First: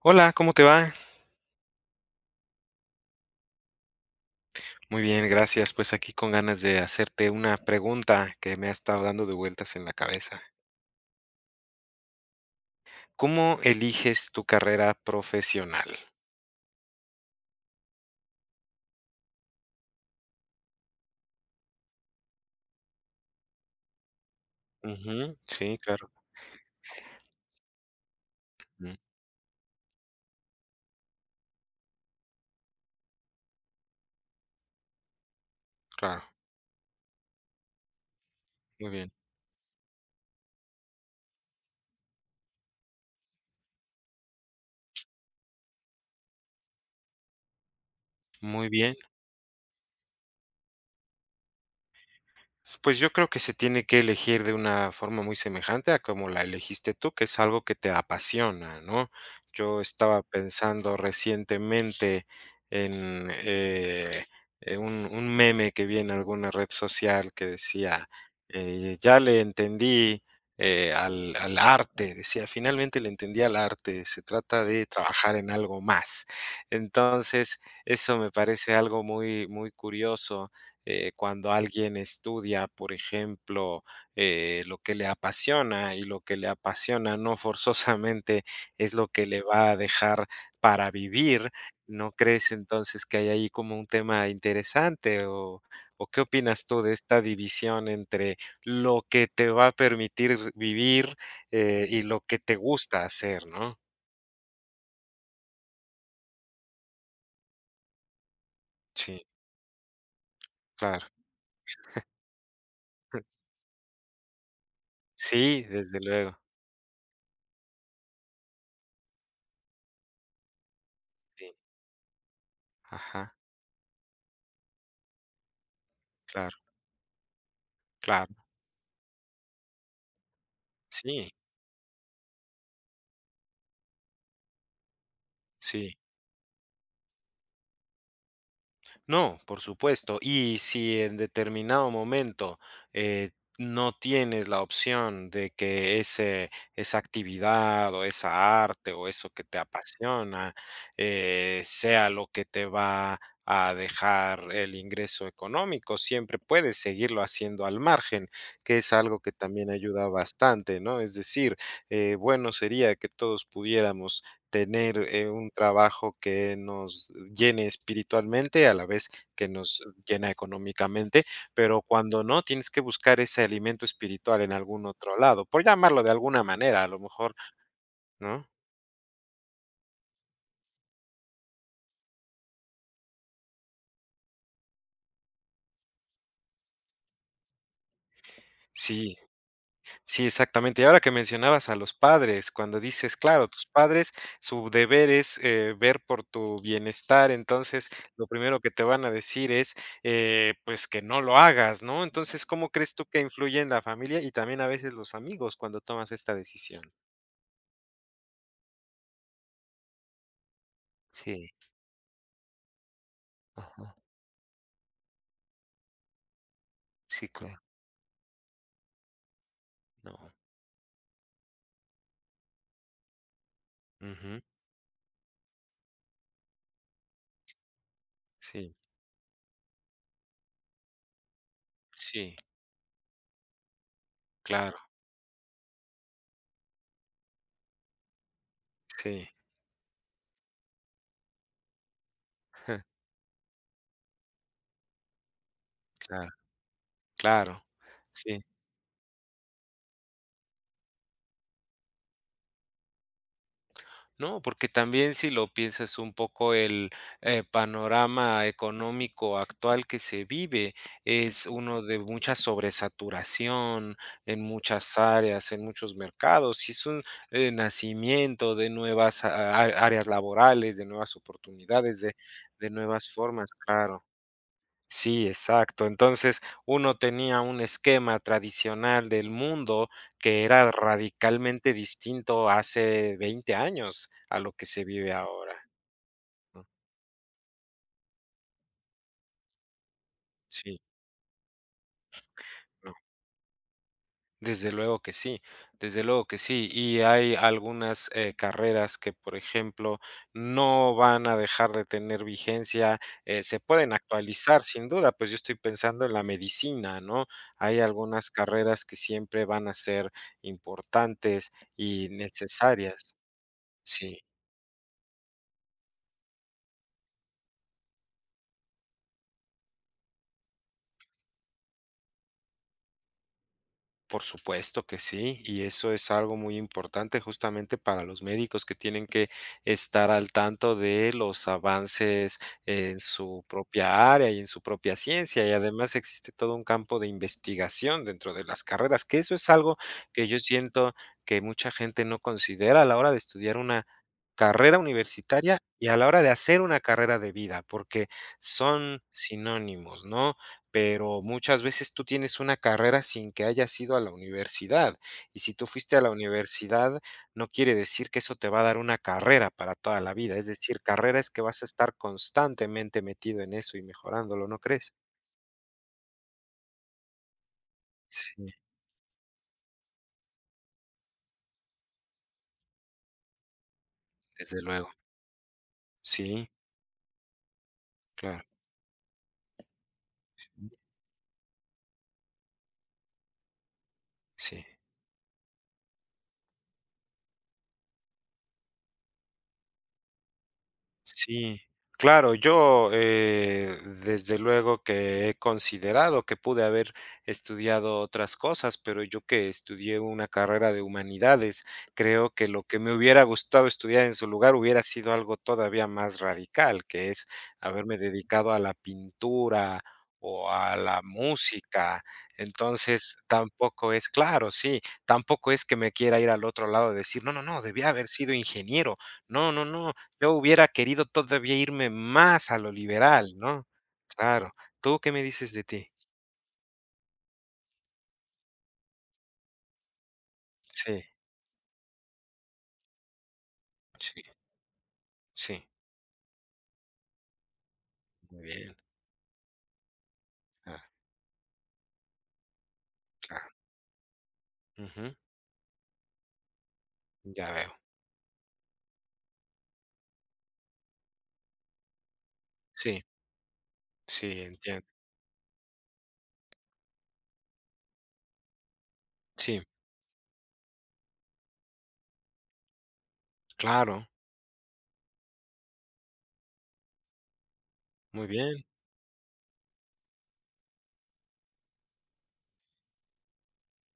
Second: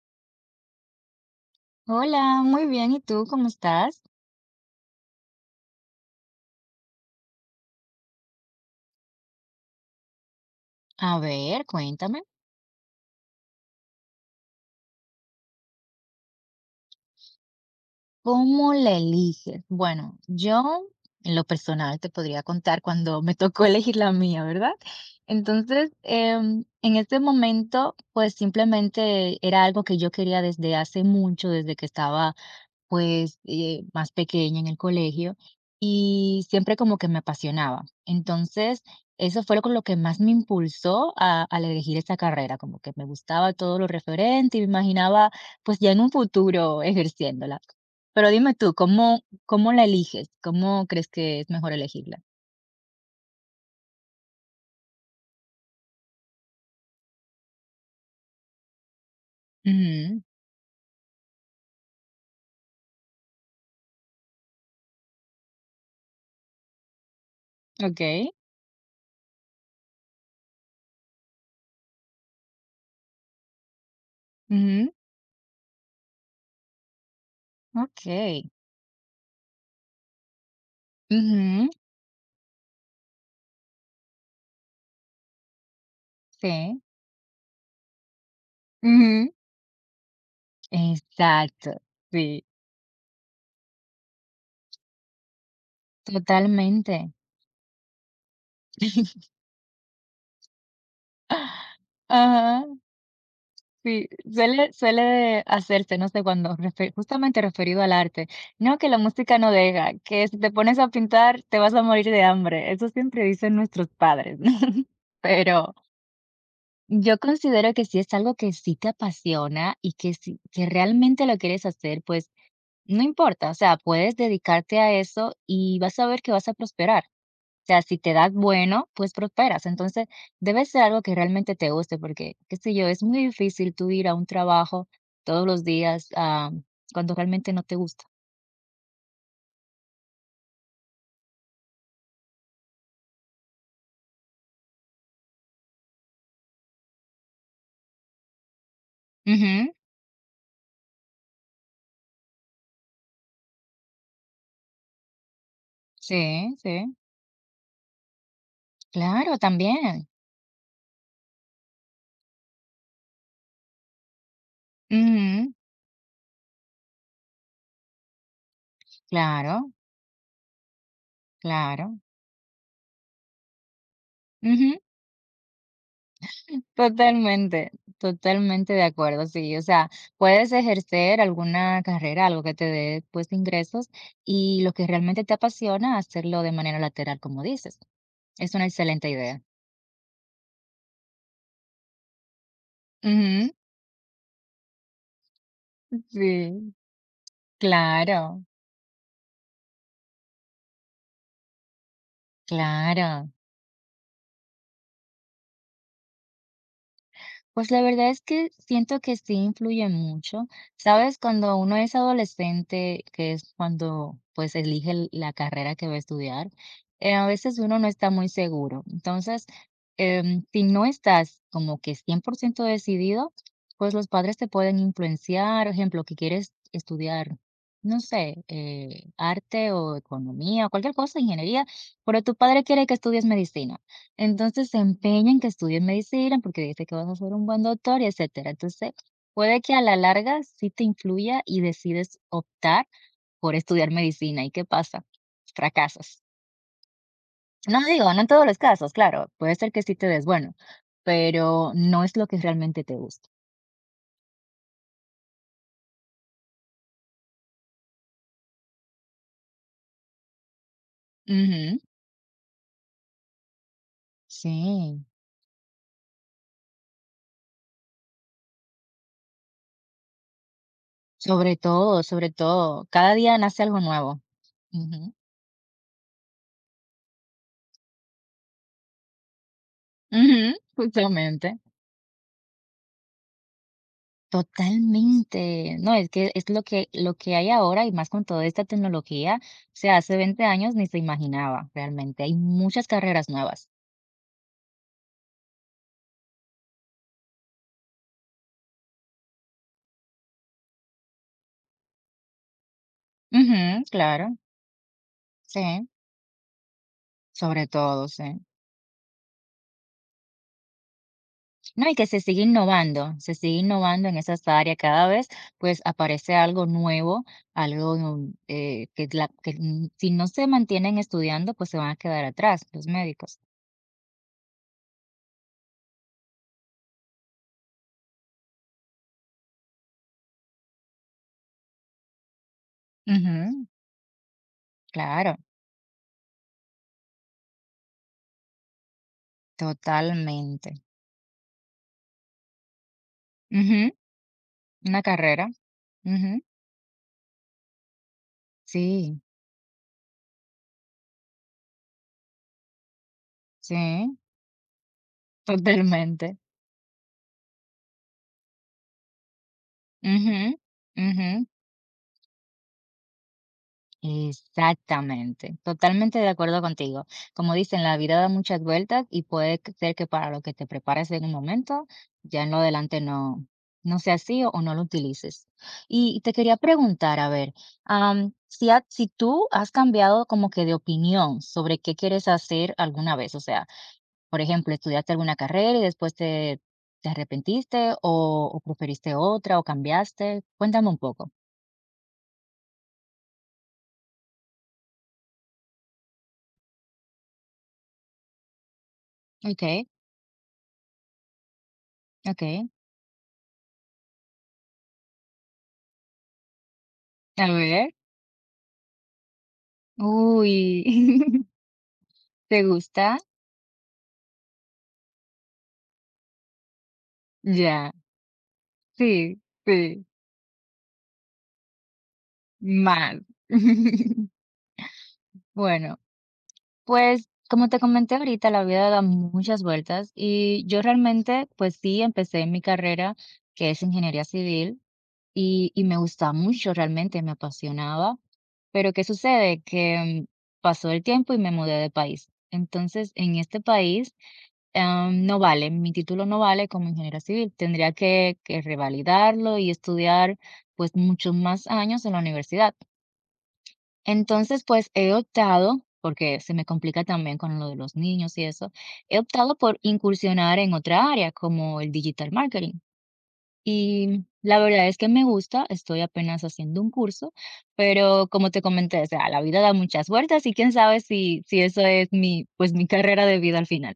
Hola, ¿cómo te va? Hola, muy bien. ¿Y tú cómo estás? Muy bien, gracias. Pues aquí con ganas de hacerte una pregunta que me ha estado dando de vueltas en la cabeza. A ver, cuéntame, ¿Cómo eliges tu carrera profesional? ¿cómo la eliges? Bueno, yo en lo personal te podría contar cuando me tocó elegir la mía, ¿verdad? Ujú, sí, Entonces, claro. em, en este momento, pues Mm, simplemente era algo que yo quería desde hace mucho, desde que estaba pues, más pequeña en el colegio, claro, y siempre como que me apasionaba. Entonces, muy bien. eso fue lo con lo que más me impulsó a al elegir esa carrera, como que me gustaba todo lo referente y me imaginaba, pues, ya en un futuro ejerciéndola. Pero dime Muy tú, bien. ¿cómo la eliges? ¿Cómo crees que es mejor elegirla? Pues yo creo que se tiene que elegir de una forma muy semejante a como la elegiste tú, que es algo que te apasiona, ¿no? Yo estaba Ujú, pensando recientemente en un meme que vi en alguna red social que decía, okey. Ya le entendí al arte, decía, finalmente le entendí al arte, se trata de Ujú, trabajar en algo más. Entonces, eso me okey. parece algo muy, muy curioso cuando Ujú, alguien estudia, por ejemplo, lo que le apasiona y lo que le sí. apasiona no forzosamente es lo que Ujú. le va a dejar para vivir, Exacto, ¿no sí, crees entonces que hay ahí como un tema interesante o qué opinas tú de totalmente. esta división entre lo que te va a permitir vivir y lo que te Ajá, gusta hacer, ¿no? sí, suele hacerse, no sé, cuándo refe justamente referido al arte. No, que la Sí, música no deja, que si te pones a claro. pintar te vas a morir de hambre. Eso siempre dicen nuestros padres. ¿No? Sí, Pero desde luego. yo considero que si es algo que sí te apasiona y que sí que realmente lo Sí. quieres hacer, pues no Ajá, importa, o sea, puedes dedicarte a eso y vas a ver que vas a claro, prosperar sea, si te das claro. bueno, pues prosperas. Entonces, debe ser algo que Sí, realmente te guste, porque, qué sé yo, es muy difícil tú ir a un trabajo todos los sí. días, cuando realmente no te gusta. No, por supuesto. Y si en determinado momento eh, no tienes la opción de que ese, esa actividad o esa arte o eso que te Ujú. apasiona sea lo que te va a dejar el ingreso económico, siempre Sí, puedes sí. seguirlo haciendo al margen, que es algo que Claro, también ayuda también. bastante, ¿no? Es decir, bueno sería que todos pudiéramos tener, un Ujú. trabajo que nos llene espiritualmente, a la vez que Claro, nos llena económicamente, pero claro. cuando no, tienes que buscar ese alimento espiritual en Ujú. algún otro lado, por llamarlo de alguna manera, a lo mejor, Totalmente, ¿no? totalmente de acuerdo, sí. O sea, puedes ejercer alguna carrera, algo que te dé, pues, ingresos y lo que realmente te apasiona, hacerlo de manera lateral, como dices. Es una excelente Sí. idea. Sí, exactamente. Y ahora que mencionabas a los padres, cuando dices, claro, Ujú, tus padres, su deber es ver por tu sí, bienestar, entonces lo claro, primero que te van a decir es, pues que no lo hagas, ¿no? Entonces, ¿cómo crees tú que claro. influye en la familia y también a veces los amigos cuando tomas esta decisión? Pues la verdad es que siento que sí influye mucho, ¿sabes? Sí, Cuando uno es adolescente, que es cuando pues elige la carrera que va a estudiar, a sí, veces claro. uno no está muy seguro. Entonces, No. em, si no estás como que 100% decidido, pues los padres Ujú. te pueden influenciar, por ejemplo, que quieres estudiar, no sé, Sí, eh, arte o economía o cualquier cosa, ingeniería, pero tu sí, padre quiere que estudies medicina. Entonces claro, se empeña en que estudies medicina porque dice que vas a ser un buen doctor y etcétera. Entonces, sí, puede que a la larga sí te influya y decides optar por estudiar medicina. ¿Y qué pasa? Fracasas. claro, claro, No digo, no en sí. todos los casos, claro, puede ser que sí te des bueno, pero no es lo que realmente te gusta. No, porque también si lo piensas un poco el, panorama económico actual que se vive es Ujú, uno de mucha sobresaturación en muchas sí, áreas, en muchos mercados, y es un, nacimiento de nuevas a áreas laborales, de nuevas oportunidades, de sobre de todo, nuevas cada día formas, nace algo claro. nuevo. Ujú, Sí, exacto. Entonces, uno tenía un esquema tradicional del mundo que ujú, era justamente. radicalmente distinto hace 20 años a lo que se vive ahora, Totalmente. No, es que es lo ¿no? que lo que hay ahora, y más con toda esta tecnología, o sea, hace 20 años Sí, ni se imaginaba realmente. Hay muchas no. carreras nuevas. Desde luego que sí, desde luego que sí. Y hay algunas carreras que, por ejemplo, no van a dejar de tener vigencia, se Ujú, pueden claro. actualizar sin duda, pues yo estoy Sí, pensando en la medicina, ¿no? sobre Hay todo, algunas sí. carreras que siempre van a ser importantes No, y que y necesarias. se sigue innovando en Sí. esas áreas. Cada vez, pues, aparece algo nuevo, que si no se mantienen estudiando, pues, se van a quedar atrás los médicos. Por supuesto que sí, y eso es algo muy importante justamente para los médicos que tienen que estar al tanto de los avances en su Ujú, propia área y en su propia claro, ciencia. Y además existe todo un campo de investigación dentro de las carreras, que eso es algo que yo totalmente. siento que mucha gente no considera a la hora de estudiar una Ujú, carrera una carrera. universitaria y a la hora de Ujú. hacer una carrera de vida, porque son Sí, sinónimos, ¿no? Pero muchas veces tú tienes una carrera sin que hayas ido a la sí, universidad, y si tú fuiste a la totalmente. universidad, no quiere decir que eso te va a dar una carrera para toda la vida. Ujú, Es decir, carrera ujú, es que vas a estar constantemente metido en eso y mejorándolo, ¿no crees? exactamente, totalmente de acuerdo contigo. Como dicen, la vida da Sí, muchas vueltas y ser que para lo que te prepares en un momento, ya en lo adelante no, no sea así desde o no lo luego. utilices. Y te Sí, quería preguntar, a ver, am, claro. si, ha- si tú has cambiado como que de opinión sobre qué quieres hacer alguna vez, o sea, por Sí. ejemplo, estudiaste alguna carrera y después te, te arrepentiste o preferiste otra o cambiaste. Cuéntame un poco. Sí, claro, yo desde luego que he considerado que pude haber estudiado otras cosas, pero yo que Okay, estudié una carrera de humanidades, creo que lo okay. que me hubiera gustado estudiar en su lugar hubiera sido algo todavía más radical, que es A ver. haberme dedicado a la pintura o Uy, a la música. ¿te Entonces, gusta? tampoco es claro, sí, tampoco es que me quiera ir al otro lado y decir, no, no, no, debía Ya, haber sido ingeniero. sí, No, no, no. sí, Yo hubiera querido todavía irme más a lo más. liberal, ¿no? Claro. ¿Tú qué me dices de ti? Bueno, pues como te comenté ahorita, la vida da muchas vueltas y yo Sí, realmente, pues sí, empecé mi carrera, que es sí, ingeniería civil, sí. Y me gustaba mucho realmente, me apasionaba. Muy bien. Pero, ¿qué sucede? Que, Ah, pasó el tiempo y me mudé de país. Entonces, en claro. este país, Ujú. No vale, mi título no vale como ingeniera civil. Ya veo. Tendría que revalidarlo y estudiar, pues, muchos más años en la universidad. Sí, sí, Entonces, entiendo. pues, he optado, porque se me complica también con lo de los niños y eso, he optado Sí, por incursionar en otra área, como el digital marketing. claro. Y la verdad es que me gusta, estoy apenas haciendo un curso, Muy pero como bien. te comenté, o sea, la vida da muchas vueltas y quién sabe si eso es mi, pues, mi carrera de vida al final.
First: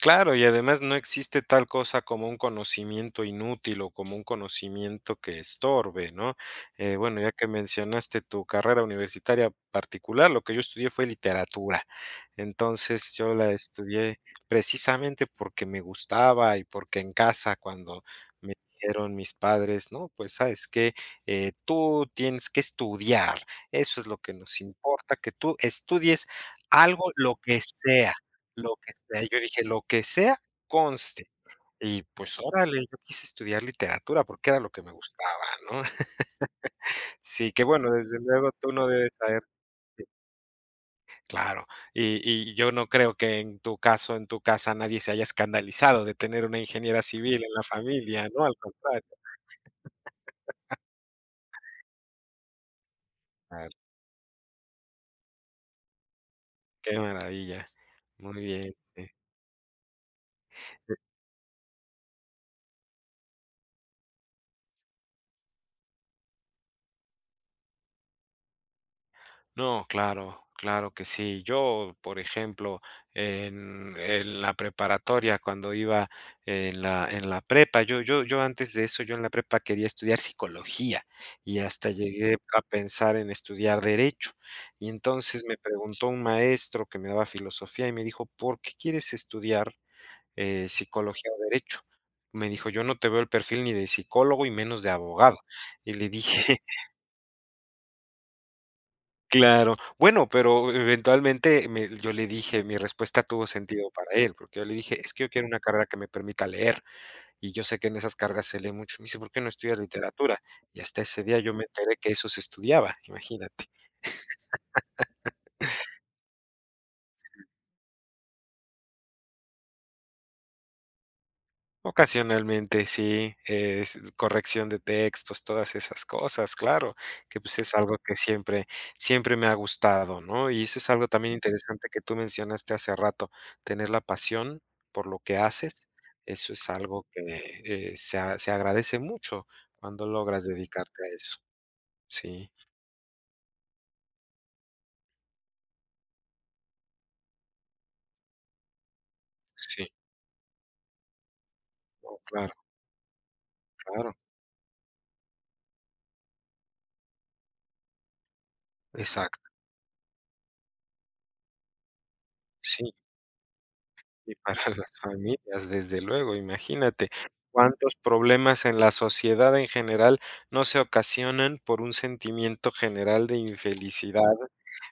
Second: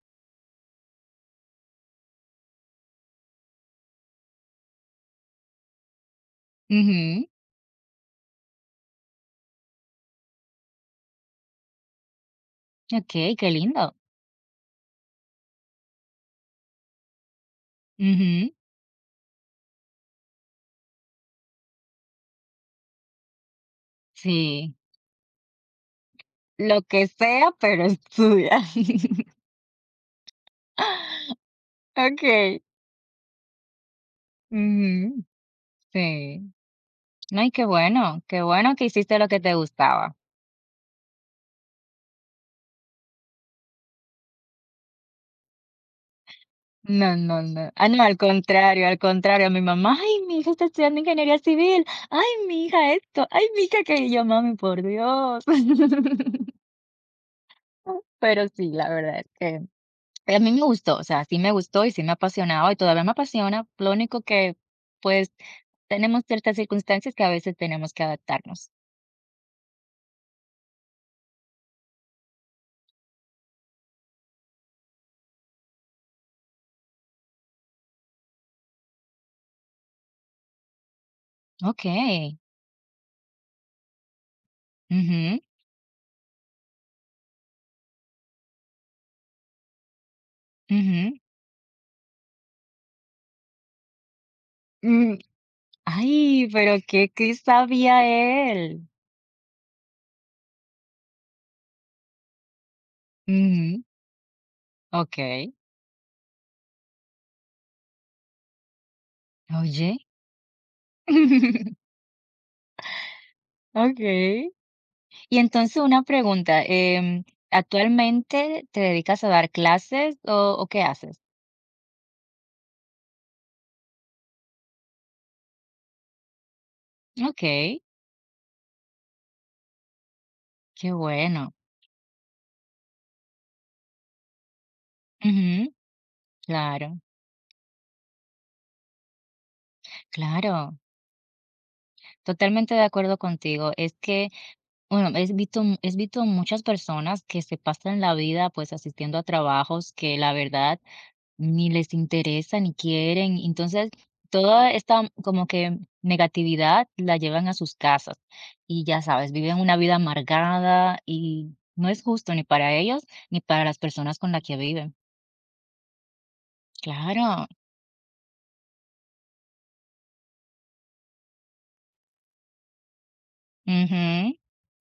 Claro, y además no existe tal cosa como un conocimiento inútil o como un conocimiento que estorbe, ¿no? Bueno, Ujú. ya que mencionaste tu carrera universitaria particular, lo que yo estudié fue literatura. Entonces yo Okey, qué la lindo. estudié precisamente porque me gustaba y porque en casa cuando Ujú. me dijeron mis padres, no, pues sabes que tú tienes que estudiar, eso es lo que nos Sí, importa, que tú estudies lo algo, que lo sea, que pero sea. estudia. Lo que sea, yo dije: "Lo que sea, conste". Y, pues, Okey. órale, yo quise estudiar literatura porque era lo que me Ujú. gustaba, ¿no? Sí. No, y Sí, que bueno, desde qué luego tú bueno que no debes hiciste lo que saber te gustaba. claro, y y yo no creo que en tu caso, en tu casa, nadie se haya escandalizado de tener una ingeniera No, civil no, en la no. Ah, no, al familia, ¿no? Al contrario, al contrario. contrario. Mi mamá, ay, mi hija está estudiando ingeniería civil. Ay, mi hija esto. Ay, mi Ah, hija que yo, mami, por Dios. qué maravilla. Muy Pero sí, bien, la sí. verdad es que a mí me gustó, o sea, sí me gustó y sí me apasionaba y todavía me apasiona. Lo único que, pues, tenemos ciertas circunstancias que a veces tenemos que adaptarnos. No, claro, claro que sí. Yo, por ejemplo, en la preparatoria, cuando iba en la prepa, yo antes de eso, yo en la prepa quería estudiar psicología y Ok. hasta llegué a pensar en estudiar derecho. Y Ujú, entonces me preguntó un maestro que me daba filosofía y me dijo, ¿por qué quieres estudiar ujú. psicología o derecho? Me dijo, yo no te veo el perfil ni de psicólogo y menos de Mm, abogado. Y le ay, dije. pero qué, qué sabía él. Claro. Bueno, pero eventualmente me yo le dije, mi respuesta tuvo Ujú, sentido para él, porque yo le dije: "Es ok. que yo quiero una carrera que me permita leer, y yo sé que en esas cargas se lee mucho". Me dice: "¿Por qué no estudias Oye. literatura?". Y hasta ese día yo me enteré que eso se estudiaba, imagínate. Okey. Y entonces una pregunta, ¿actualmente te dedicas a dar clases o qué haces? Ocasionalmente sí, es corrección de textos, todas esas cosas, claro, que pues es Okey, algo que siempre me ha gustado, ¿no? Y eso es qué algo también bueno. interesante que tú mencionaste hace rato, tener la pasión por lo que Ujú, haces, eso es claro, algo que, se agradece mucho cuando logras claro, dedicarte a eso. Sí, totalmente de acuerdo contigo. Es que, bueno, he visto m es visto muchas personas que se pasan la vida, pues, asistiendo a sí, trabajos que la verdad ni les no, claro, interesa, ni quieren. Entonces, claro, toda esta como que negatividad la llevan a sus casas y ya sabes, exacto, viven una vida amargada y no es justo ni para sí. ellos ni para las personas con Y las para que las viven. familias, desde luego, imagínate Claro, cuántos problemas en la sociedad en general no se ocasionan por un sentimiento general de infelicidad, ujú,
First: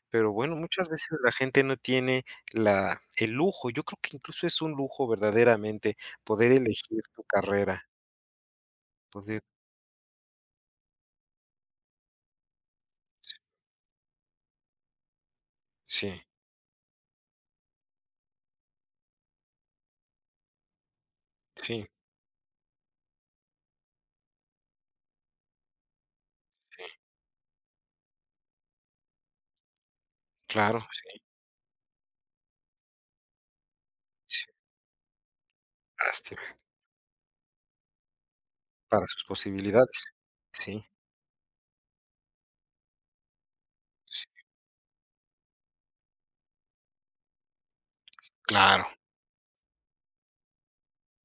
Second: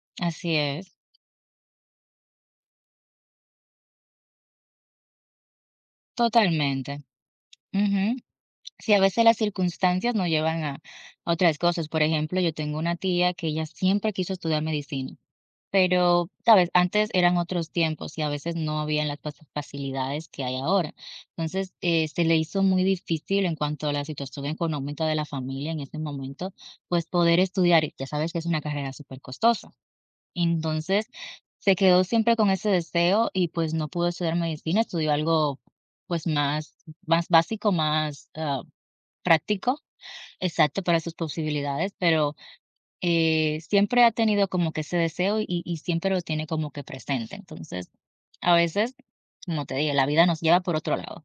pero bueno, así muchas es, veces la gente no tiene la el lujo, yo creo que incluso es un lujo verdaderamente poder elegir totalmente. tu carrera, Ujú. Sí, a veces las poder. circunstancias nos llevan a otras cosas. Por ejemplo, yo tengo una tía que ella siempre quiso estudiar medicina. Sí, Pero, ¿sabes? Antes eran otros tiempos y a veces no habían las facilidades que hay ahora. Entonces, sí, se le hizo muy difícil en cuanto a la situación económica de la familia en ese momento, pues poder estudiar. Y ya sabes que es una carrera súper costosa. claro, Entonces, sí, se quedó siempre con ese deseo y pues no pudo estudiar sí, medicina, estudió algo pues lástima más, más básico, para sus práctico, posibilidades. exacto Sí, para sus posibilidades, pero siempre ha sí, tenido como que ese deseo y siempre lo tiene como que presente. Entonces, a claro. veces, como te dije, la vida nos lleva por otro lado.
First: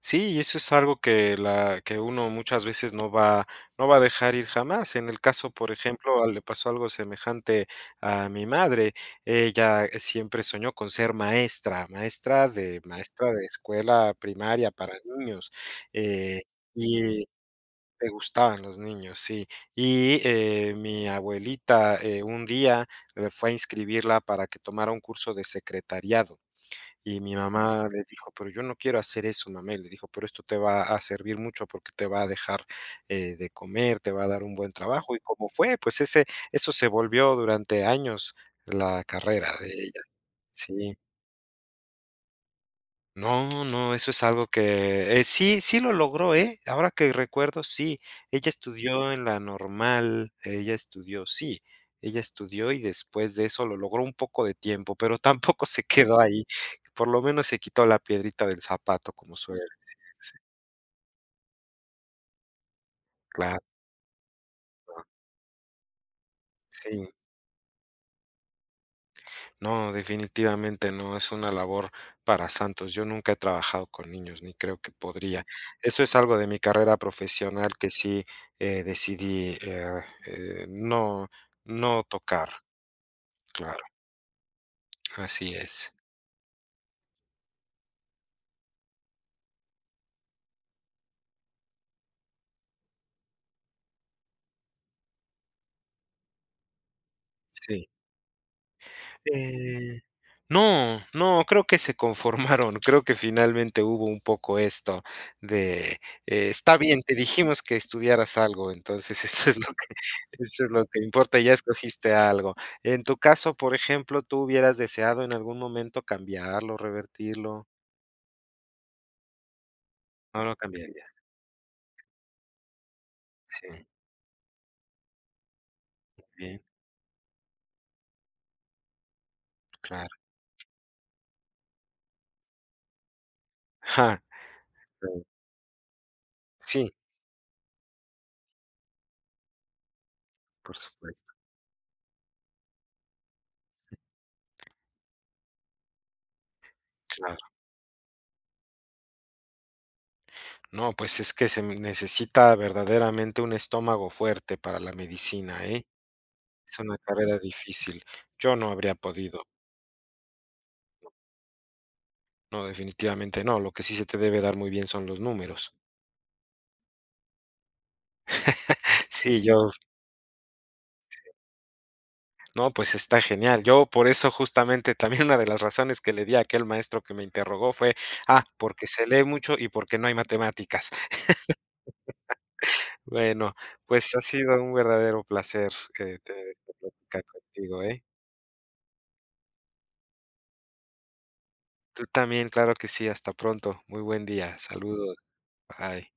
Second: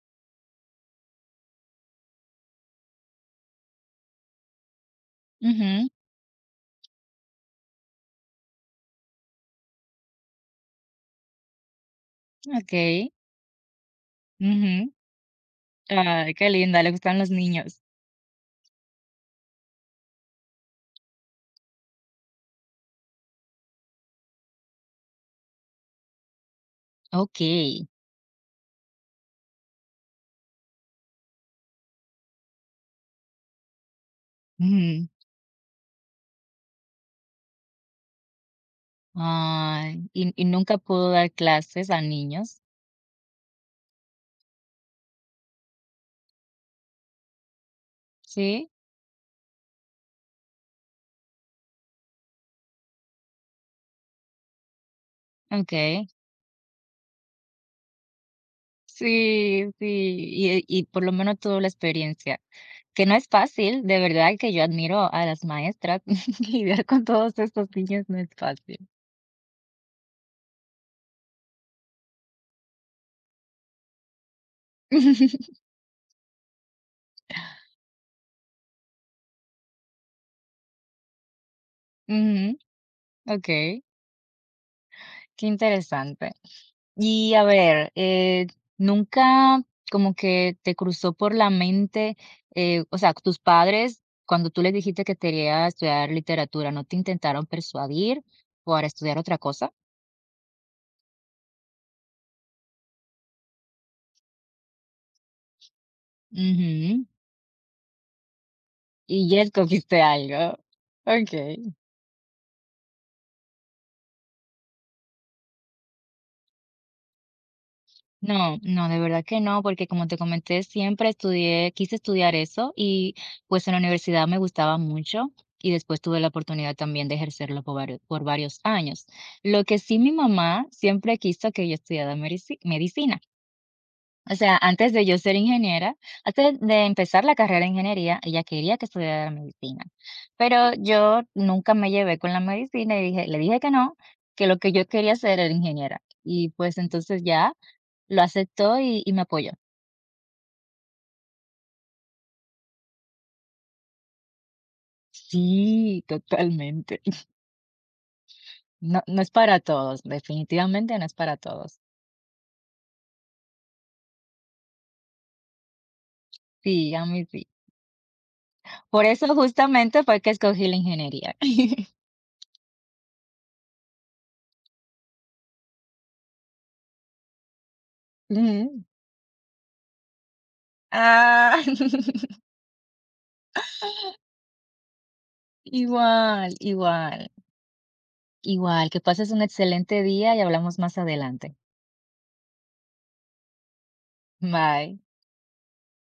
Sí, y eso es algo que la que uno muchas veces no va no va a dejar ir jamás. En el caso, por Ujú, ejemplo, al le pasó algo semejante a mi madre. Ella siempre soñó con ser maestra, maestra de okey, maestra de escuela primaria ujú. para niños. Ay, eh, qué linda, le gustan y los niños. le gustaban los niños, sí. Y mi abuelita un día fue a inscribirla para que tomara un curso de secretariado. Y mi Okey, mamá le dijo: "Pero yo no quiero hacer eso, mamá", y le dijo: "Pero esto te va a servir mucho porque te va a dejar, de comer, te va a dar un buen ujú. trabajo", y como fue, pues ese eso se volvió durante años la carrera de ella. Ay, y nunca Sí. pudo dar clases a niños? No, no, eso es algo que, sí, sí lo logró, ¿eh? Ahora que recuerdo, sí, ella Sí, estudió en la normal, ella estudió, sí, ella estudió y después de eso lo logró un poco de tiempo, pero tampoco se okey. quedó ahí, por lo menos se quitó la piedrita del zapato, como suele, Sí, sí, y por lo menos tuvo la experiencia, que no es claro, fácil, de verdad que yo admiro a las maestras, lidiar con sí. todos estos niños no es fácil. No, definitivamente no es una labor para santos. Yo nunca he trabajado con niños, ni creo que podría. Eso es algo de mi carrera profesional que sí decidí no, no Ujú, tocar. okey, Claro, qué así es. interesante. Y a ver, ¿nunca como que te cruzó por la mente, o sea, tus padres, cuando tú les dijiste que te querías estudiar literatura, no te intentaron Sí. persuadir para estudiar otra cosa? Eh, no, no, creo que se conformaron. Creo que finalmente hubo un poco esto de, está bien, Ujú, te dijimos que estudiaras algo, entonces y ya eso es lo que escogiste algo. eso es lo que importa, ya Okey. escogiste algo. En tu caso, por ejemplo, ¿tú hubieras deseado en algún momento cambiarlo, revertirlo? No, no, de verdad que no, porque como te No lo comenté, siempre cambiarías. estudié, quise estudiar eso y Sí, pues en la universidad me gustaba mucho y después tuve la bien, oportunidad también de ejercerlo por varios años. Lo que sí claro. mi mamá siempre quiso que yo estudiara medicina. Ajá, O sea, antes de yo sí, ser ingeniera, antes de sí, empezar la carrera de ingeniería, ella quería que estudiara medicina. Pero por yo supuesto, nunca me llevé con la medicina y dije, le dije que no, que lo que yo quería hacer era ingeniera. Y pues entonces claro. ya lo aceptó y me apoyó. No, pues es que se necesita verdaderamente un estómago fuerte para la medicina, ¿eh? Sí, Es una totalmente. carrera difícil. Yo no habría No no es podido. para todos, definitivamente no es para todos. No, definitivamente no. Lo que sí se te debe dar muy bien son los números. Sí, a mí sí. Por eso Sí, yo justamente fue que escogí la ingeniería. no, pues está genial. Yo por eso justamente también una de las razones que le di a aquel maestro que me interrogó fue, ah, Ujú. porque se lee mucho y porque no hay matemáticas. Ah, Bueno, pues ha sido un verdadero placer, tener igual, esta plática igual, contigo, ¿eh? igual. Que pases un excelente día y hablamos más adelante. Tú también, claro que sí. Hasta pronto. Muy buen día. Bye. Saludos. Bye.